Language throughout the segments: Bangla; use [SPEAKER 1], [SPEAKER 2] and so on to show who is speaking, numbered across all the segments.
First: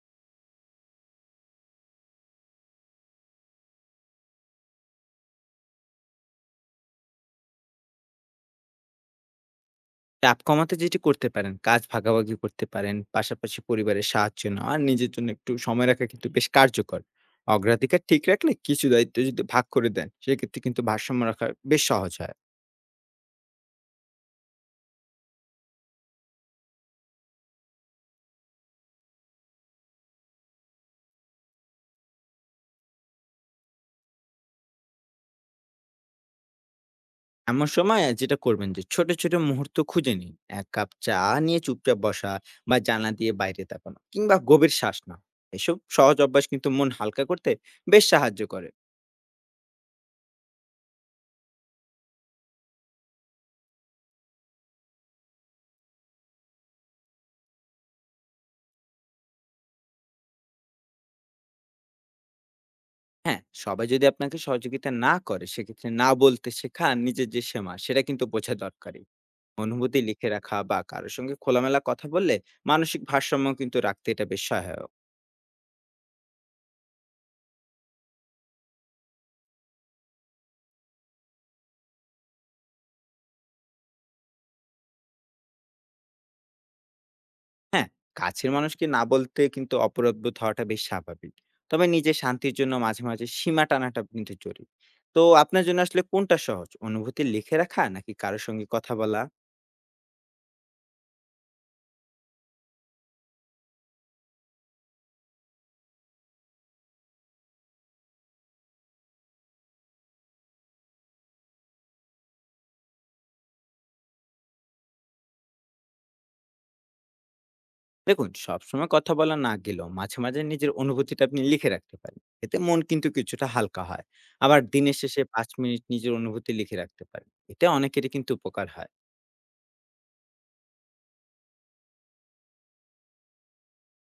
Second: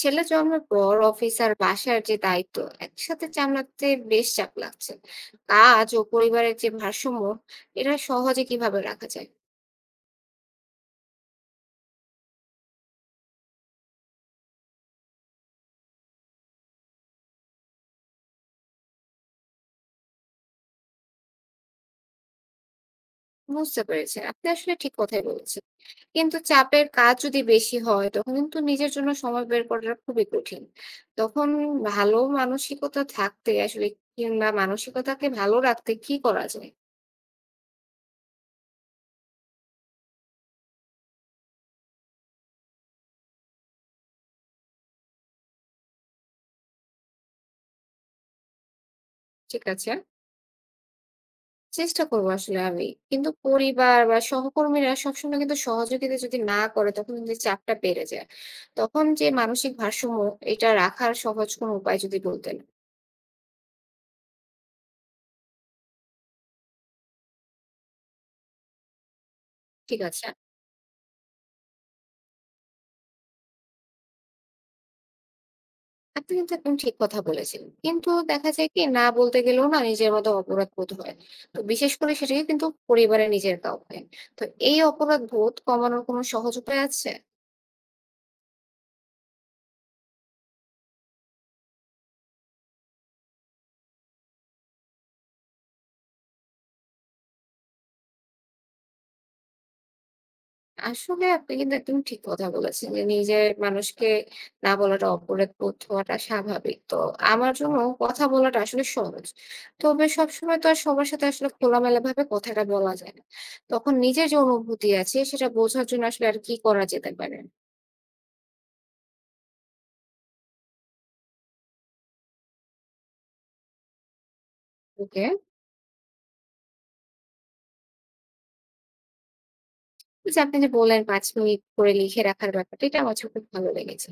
[SPEAKER 1] ছেলে জন্মের পর অফিস আর বাসার যে দায়িত্ব একসাথে সামলাতে বেশ চাপ লাগছে। কাজ ও পরিবারের যে ভারসাম্য এটা সহজে কিভাবে রাখা যায়?
[SPEAKER 2] চাপ কমাতে যেটি করতে পারেন, কাজ ভাগাভাগি করতে পারেন। পাশাপাশি পরিবারের সাহায্য নেওয়া আর নিজের জন্য একটু সময় রাখা কিন্তু বেশ কার্যকর। অগ্রাধিকার ঠিক রাখলে কিছু দায়িত্ব যদি ভাগ করে দেন, সেক্ষেত্রে কিন্তু ভারসাম্য রাখা বেশ সহজ হয়।
[SPEAKER 1] বুঝতে পেরেছেন, আপনি আসলে ঠিক কথাই বলেছেন, কিন্তু চাপের কাজ যদি বেশি হয় তখন কিন্তু নিজের জন্য সময় বের করাটা খুবই কঠিন। তখন ভালো মানসিকতা থাকতে আসলে, কিংবা মানসিকতাকে ভালো রাখতে কি করা যায়?
[SPEAKER 2] এমন সময় যেটা করবেন যে ছোট, ছোট মুহূর্ত খুঁজে নিন। ১ কাপ চা নিয়ে চুপচাপ বসা বা জানলা দিয়ে বাইরে তাকানো কিংবা গভীর শ্বাস নেওয়া। এসব সহজ অভ্যাস কিন্তু মন হালকা করতে বেশ সাহায্য করে।
[SPEAKER 1] ঠিক আছে, চেষ্টা করবো আসলে আমি। কিন্তু পরিবার বা সহকর্মীরা সবসময় কিন্তু সহযোগিতা যদি না করে তখন কিন্তু চাপটা বেড়ে যায়। তখন যে মানসিক ভারসাম্য এটা রাখার সহজ কোনো উপায় যদি বলতেন।
[SPEAKER 2] হ্যাঁ, সবাই যদি আপনাকে সহযোগিতা না করে, সেক্ষেত্রে না বলতে শেখা আর নিজের যে সীমা, সেটা কিন্তু বোঝা দরকারি। অনুভূতি
[SPEAKER 1] ঠিক আছে।
[SPEAKER 2] লিখে রাখা বা কারোর সঙ্গে খোলামেলা কথা বললে মানসিক ভারসাম্য কিন্তু রাখতে এটা বেশ সহায়ক।
[SPEAKER 1] আপনি কিন্তু একদম ঠিক কথা বলেছেন। কিন্তু দেখা যায় কি না বলতে গেলেও না নিজের মতো অপরাধ বোধ হয়। তো বিশেষ করে সেটাকে কিন্তু পরিবারের নিজের কাউকে। তো এই অপরাধ বোধ কমানোর কোনো সহজ উপায় আছে?
[SPEAKER 2] হ্যাঁ, কাছের মানুষকে না বলতে কিন্তু অপরাধবোধ হওয়াটা বেশ স্বাভাবিক। তবে নিজের শান্তির জন্য মাঝে মাঝে সীমা টানাটা কিন্তু জরুরি। তো আপনার জন্য আসলে কোনটা সহজ, অনুভূতি লিখে রাখা নাকি কারোর সঙ্গে কথা বলা?
[SPEAKER 1] আসলে আপনি কিন্তু একদম ঠিক কথা বলেছেন যে নিজের মানুষকে না বলাটা অপরাধ বোধ হওয়াটা স্বাভাবিক। তো আমার জন্য কথা বলাটা আসলে সহজ। তবে সবসময় তো আর সবার সাথে আসলে খোলামেলাভাবে কথাটা বলা যায় না। তখন নিজের যে অনুভূতি আছে সেটা বোঝার জন্য আসলে আর কি করা যেতে পারে?
[SPEAKER 2] দেখুন, সবসময় কথা বলা না গেলেও মাঝে মাঝে নিজের অনুভূতিটা আপনি লিখে রাখতে পারেন। এতে মন কিন্তু কিছুটা হালকা হয়। আবার দিনের শেষে
[SPEAKER 1] ওকে।
[SPEAKER 2] ৫ মিনিট নিজের অনুভূতি লিখে রাখতে পারেন, এতে অনেকেরই কিন্তু উপকার হয়।
[SPEAKER 1] ওইযে আপনি যে বললেন ৫ মিনিট করে লিখে রাখার ব্যাপারটা, এটা আমার কাছে খুব ভালো লেগেছে।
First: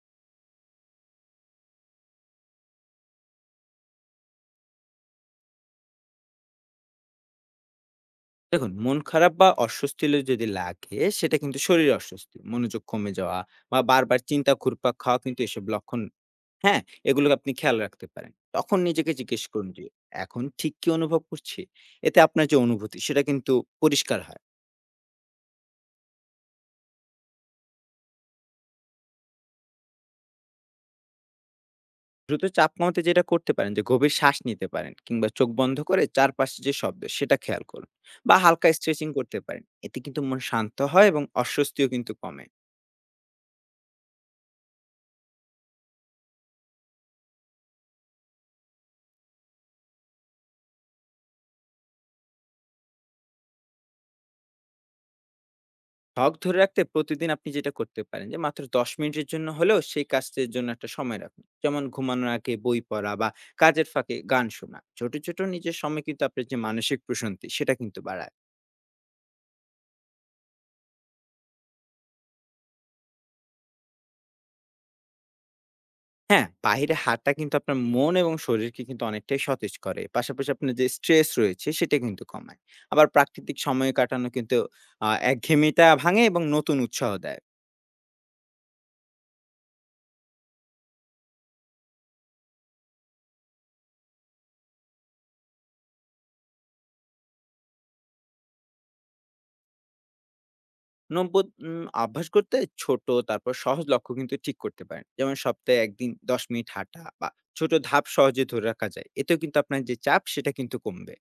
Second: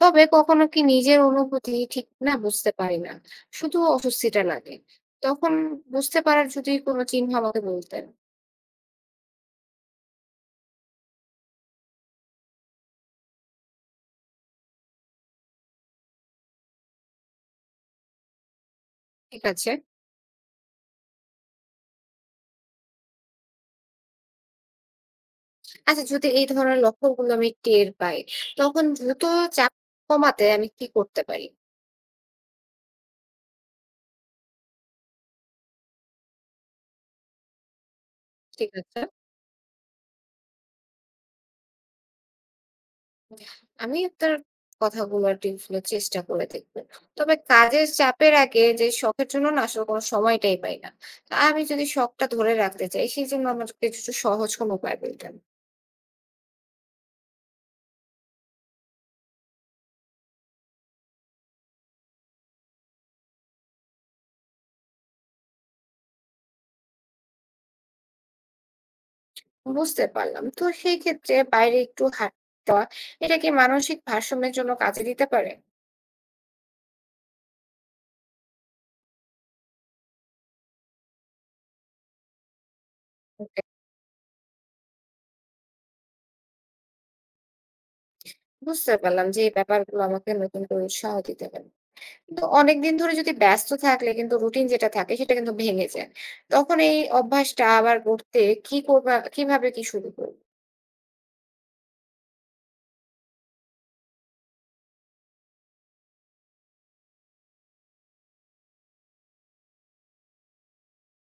[SPEAKER 1] তবে কখনো কি নিজের অনুভূতি ঠিক না বুঝতে পারি না। শুধু অস্বস্তিটা লাগে। তখন বুঝতে পারার যদি কোনো চিহ্ন আমাকে বলতেন।
[SPEAKER 2] দেখুন, মন খারাপ বা অস্বস্তি লে যদি লাগে সেটা কিন্তু শরীর অস্বস্তি, মনোযোগ কমে যাওয়া বা বারবার চিন্তা ঘুরপাক খাওয়া, কিন্তু এসব লক্ষণ। হ্যাঁ, এগুলো আপনি খেয়াল রাখতে পারেন। তখন নিজেকে
[SPEAKER 1] ঠিক
[SPEAKER 2] জিজ্ঞেস করুন
[SPEAKER 1] আছে।
[SPEAKER 2] যে এখন ঠিক কি অনুভব করছি। এতে আপনার যে অনুভূতি সেটা কিন্তু পরিষ্কার হয়।
[SPEAKER 1] আচ্ছা যদি এই ধরনের লক্ষণগুলো আমি টের পাই, তখন দ্রুত চাপ কমাতে আমি কি করতে পারি?
[SPEAKER 2] দ্রুত চাপ কমাতে যেটা করতে পারেন যে গভীর শ্বাস নিতে পারেন কিংবা চোখ বন্ধ করে চারপাশে যে শব্দ সেটা খেয়াল করুন বা হালকা
[SPEAKER 1] ঠিক আছে।
[SPEAKER 2] স্ট্রেচিং করতে পারেন। এতে কিন্তু মন শান্ত হয় এবং অস্বস্তিও কিন্তু কমে।
[SPEAKER 1] আমি আপনার কথাগুলো আর টিপস গুলো চেষ্টা করে দেখবো। তবে কাজের চাপের আগে যে শখের জন্য না আসলে কোনো সময়টাই পাই না। তা আমি যদি শখটা ধরে রাখতে চাই সেজন্য আমার কিছু সহজ কোনো উপায় বলতেন।
[SPEAKER 2] শখ ধরে রাখতে প্রতিদিন আপনি যেটা করতে পারেন যে মাত্র ১০ মিনিটের জন্য হলেও সেই কাজটির জন্য একটা সময় রাখুন। যেমন ঘুমানোর আগে বই পড়া বা কাজের ফাঁকে গান শোনা। ছোট ছোট নিজের সময় কিন্তু আপনার যে মানসিক প্রশান্তি সেটা কিন্তু বাড়ায়।
[SPEAKER 1] বুঝতে পারলাম। তো সেই ক্ষেত্রে বাইরে একটু হাঁটা এটা কি মানসিক ভারসাম্যের জন্য কাজে দিতে পারে?
[SPEAKER 2] হ্যাঁ, বাইরে হাঁটা কিন্তু আপনার মন এবং শরীরকে কিন্তু অনেকটাই সতেজ করে। পাশাপাশি আপনার যে স্ট্রেস রয়েছে সেটা কিন্তু কমায়। আবার প্রাকৃতিক
[SPEAKER 1] Okay,
[SPEAKER 2] সময় কাটানো কিন্তু একঘেয়েমিটা ভাঙে এবং নতুন উৎসাহ দেয়।
[SPEAKER 1] বুঝতে পারলাম যে এই ব্যাপারগুলো আমাকে নতুন করে উৎসাহ দিতে পারে। কিন্তু অনেকদিন ধরে যদি ব্যস্ত থাকলে কিন্তু রুটিন যেটা থাকে সেটা কিন্তু ভেঙে যায়। তখন এই অভ্যাসটা আবার গড়তে কি করবা, কিভাবে কি শুরু করব?
[SPEAKER 2] নব্বদ অভ্যাস করতে ছোট তারপর সহজ লক্ষ্য কিন্তু ঠিক করতে পারেন। যেমন সপ্তাহে ১ দিন ১০ মিনিট হাঁটা বা ছোট ধাপ সহজে ধরে রাখা যায়। এতেও কিন্তু আপনার যে চাপ সেটা কিন্তু কমবে।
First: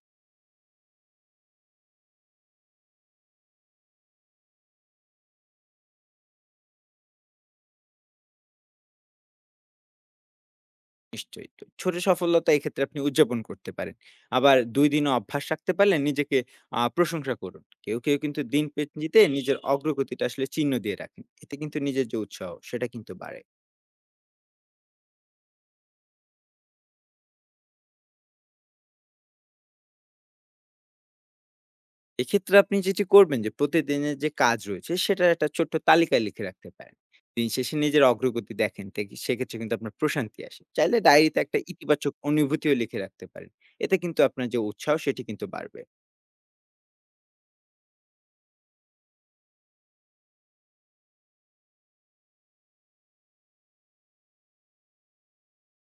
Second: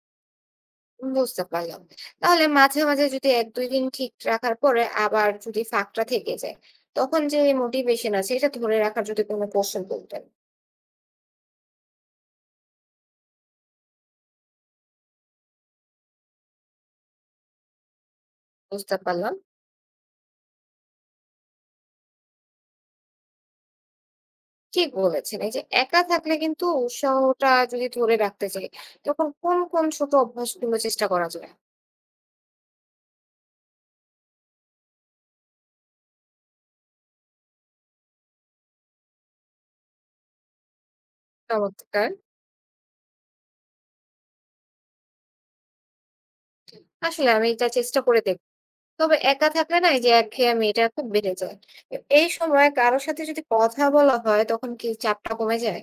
[SPEAKER 1] বুঝতে পারলাম। তাহলে মাঝে মাঝে যদি ১-২ দিন ঠিক রাখার পরে আবার যদি ফাঁকটা থেকে যায়, তখন যে মোটিভেশন আছে এটা ধরে রাখার যদি কোনো কৌশল বলতেন।
[SPEAKER 2] নিশ্চয়ই। তো ছোট সফলতা এক্ষেত্রে আপনি উদযাপন করতে পারেন। আবার ২ দিনও অভ্যাস রাখতে পারলে নিজেকে প্রশংসা করুন। কেউ, কেউ কিন্তু দিন
[SPEAKER 1] বুঝতে
[SPEAKER 2] পেঞ্জিতে
[SPEAKER 1] পারলাম।
[SPEAKER 2] নিজের অগ্রগতিটা আসলে চিহ্ন দিয়ে রাখেন। এতে কিন্তু নিজের যে উৎসাহ সেটা কিন্তু বাড়ে।
[SPEAKER 1] ঠিক বলেছেন। এই যে একা থাকলে কিন্তু উৎসাহটা যদি ধরে রাখতে চাই, তখন কোন কোন ছোট অভ্যাসগুলো চেষ্টা করা যায়?
[SPEAKER 2] এক্ষেত্রে আপনি যেটি করবেন যে প্রতিদিনের যে কাজ রয়েছে সেটার একটা ছোট্ট তালিকা লিখে রাখতে পারেন। দিন শেষে নিজের অগ্রগতি দেখেন তে সেক্ষেত্রে কিন্তু আপনার প্রশান্তি আসে। চাইলে ডায়েরিতে একটা
[SPEAKER 1] চমৎকার।
[SPEAKER 2] ইতিবাচক অনুভূতিও লিখে রাখতে পারেন। এতে কিন্তু আপনার যে উৎসাহ সেটি কিন্তু বাড়বে।
[SPEAKER 1] আসলে আমি এটা চেষ্টা করে দেখব। তবে একা থাকলে না এই যে একঘেয়েমি এটা খুব বেড়ে যায়। এই সময় কারো সাথে যদি কথা বলা হয় তখন কি চাপটা কমে যায়?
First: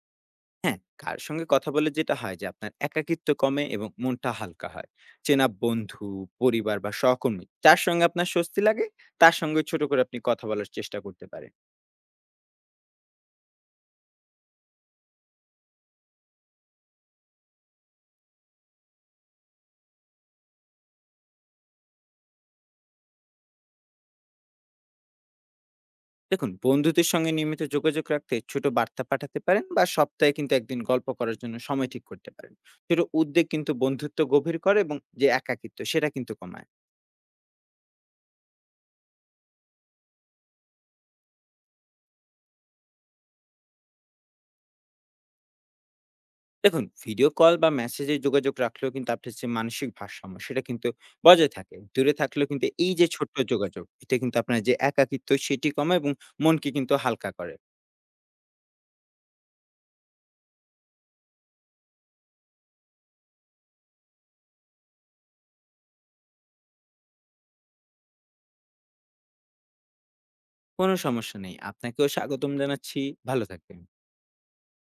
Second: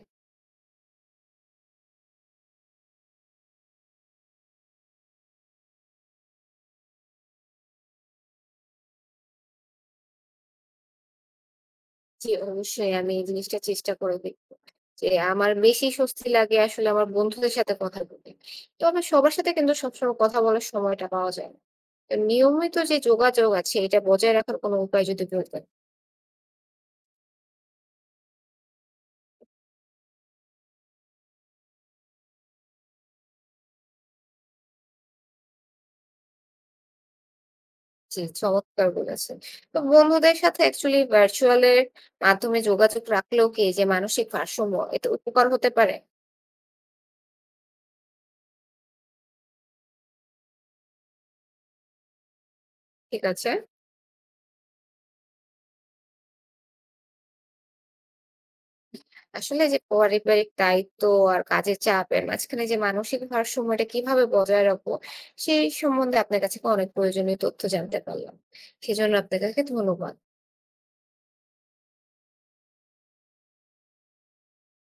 [SPEAKER 2] হ্যাঁ, কারো সঙ্গে কথা বলে যেটা হয় যে আপনার একাকিত্ব কমে এবং মনটা হালকা হয়। চেনা বন্ধু, পরিবার বা সহকর্মী যার সঙ্গে আপনার স্বস্তি লাগে তার সঙ্গে ছোট করে আপনি কথা বলার চেষ্টা করতে পারেন।
[SPEAKER 1] জি, অবশ্যই আমি এই জিনিসটা চেষ্টা করে দেখব। যে আমার বেশি স্বস্তি লাগে আসলে আমার বন্ধুদের সাথে কথা বলতে। তো আমার সবার সাথে কিন্তু সবসময় কথা বলার সময়টা পাওয়া যায় না। তো নিয়মিত যে যোগাযোগ আছে এটা বজায় রাখার কোনো উপায় যদি বলতেন।
[SPEAKER 2] দেখুন, বন্ধুদের সঙ্গে নিয়মিত যোগাযোগ রাখতে ছোট বার্তা পাঠাতে পারেন বা সপ্তাহে কিন্তু একদিন গল্প করার জন্য সময় ঠিক করতে পারেন। ছোট উদ্যোগ কিন্তু বন্ধুত্ব গভীর করে এবং যে একাকিত্ব সেটা কিন্তু কমায়।
[SPEAKER 1] জি, চমৎকার বলেছেন। তো বন্ধুদের সাথে অ্যাকচুয়ালি ভার্চুয়াল এর মাধ্যমে যোগাযোগ রাখলেও কি এই যে মানসিক ভারসাম্য এতে উপকার হতে পারে?
[SPEAKER 2] দেখুন, ভিডিও কল বা মেসেজে যোগাযোগ রাখলেও কিন্তু আপনার যে মানসিক ভারসাম্য সেটা কিন্তু বজায় থাকে। দূরে থাকলেও কিন্তু এই যে
[SPEAKER 1] ঠিক
[SPEAKER 2] ছোট্ট
[SPEAKER 1] আছে।
[SPEAKER 2] যোগাযোগ এটা কিন্তু আপনার যে একাকিত্ব সেটি কমায় এবং মনকে কিন্তু হালকা করে।
[SPEAKER 1] আসলে যে পারিবারিক দায়িত্ব আর কাজের চাপের মাঝখানে যে মানসিক ভারসাম্যটা কিভাবে বজায় রাখবো, সেই সম্বন্ধে আপনার কাছে অনেক প্রয়োজনীয় তথ্য জানতে পারলাম। সেজন্য আপনাকে ধন্যবাদ।
[SPEAKER 2] কোনো সমস্যা নেই, আপনাকেও স্বাগতম জানাচ্ছি। ভালো থাকবেন।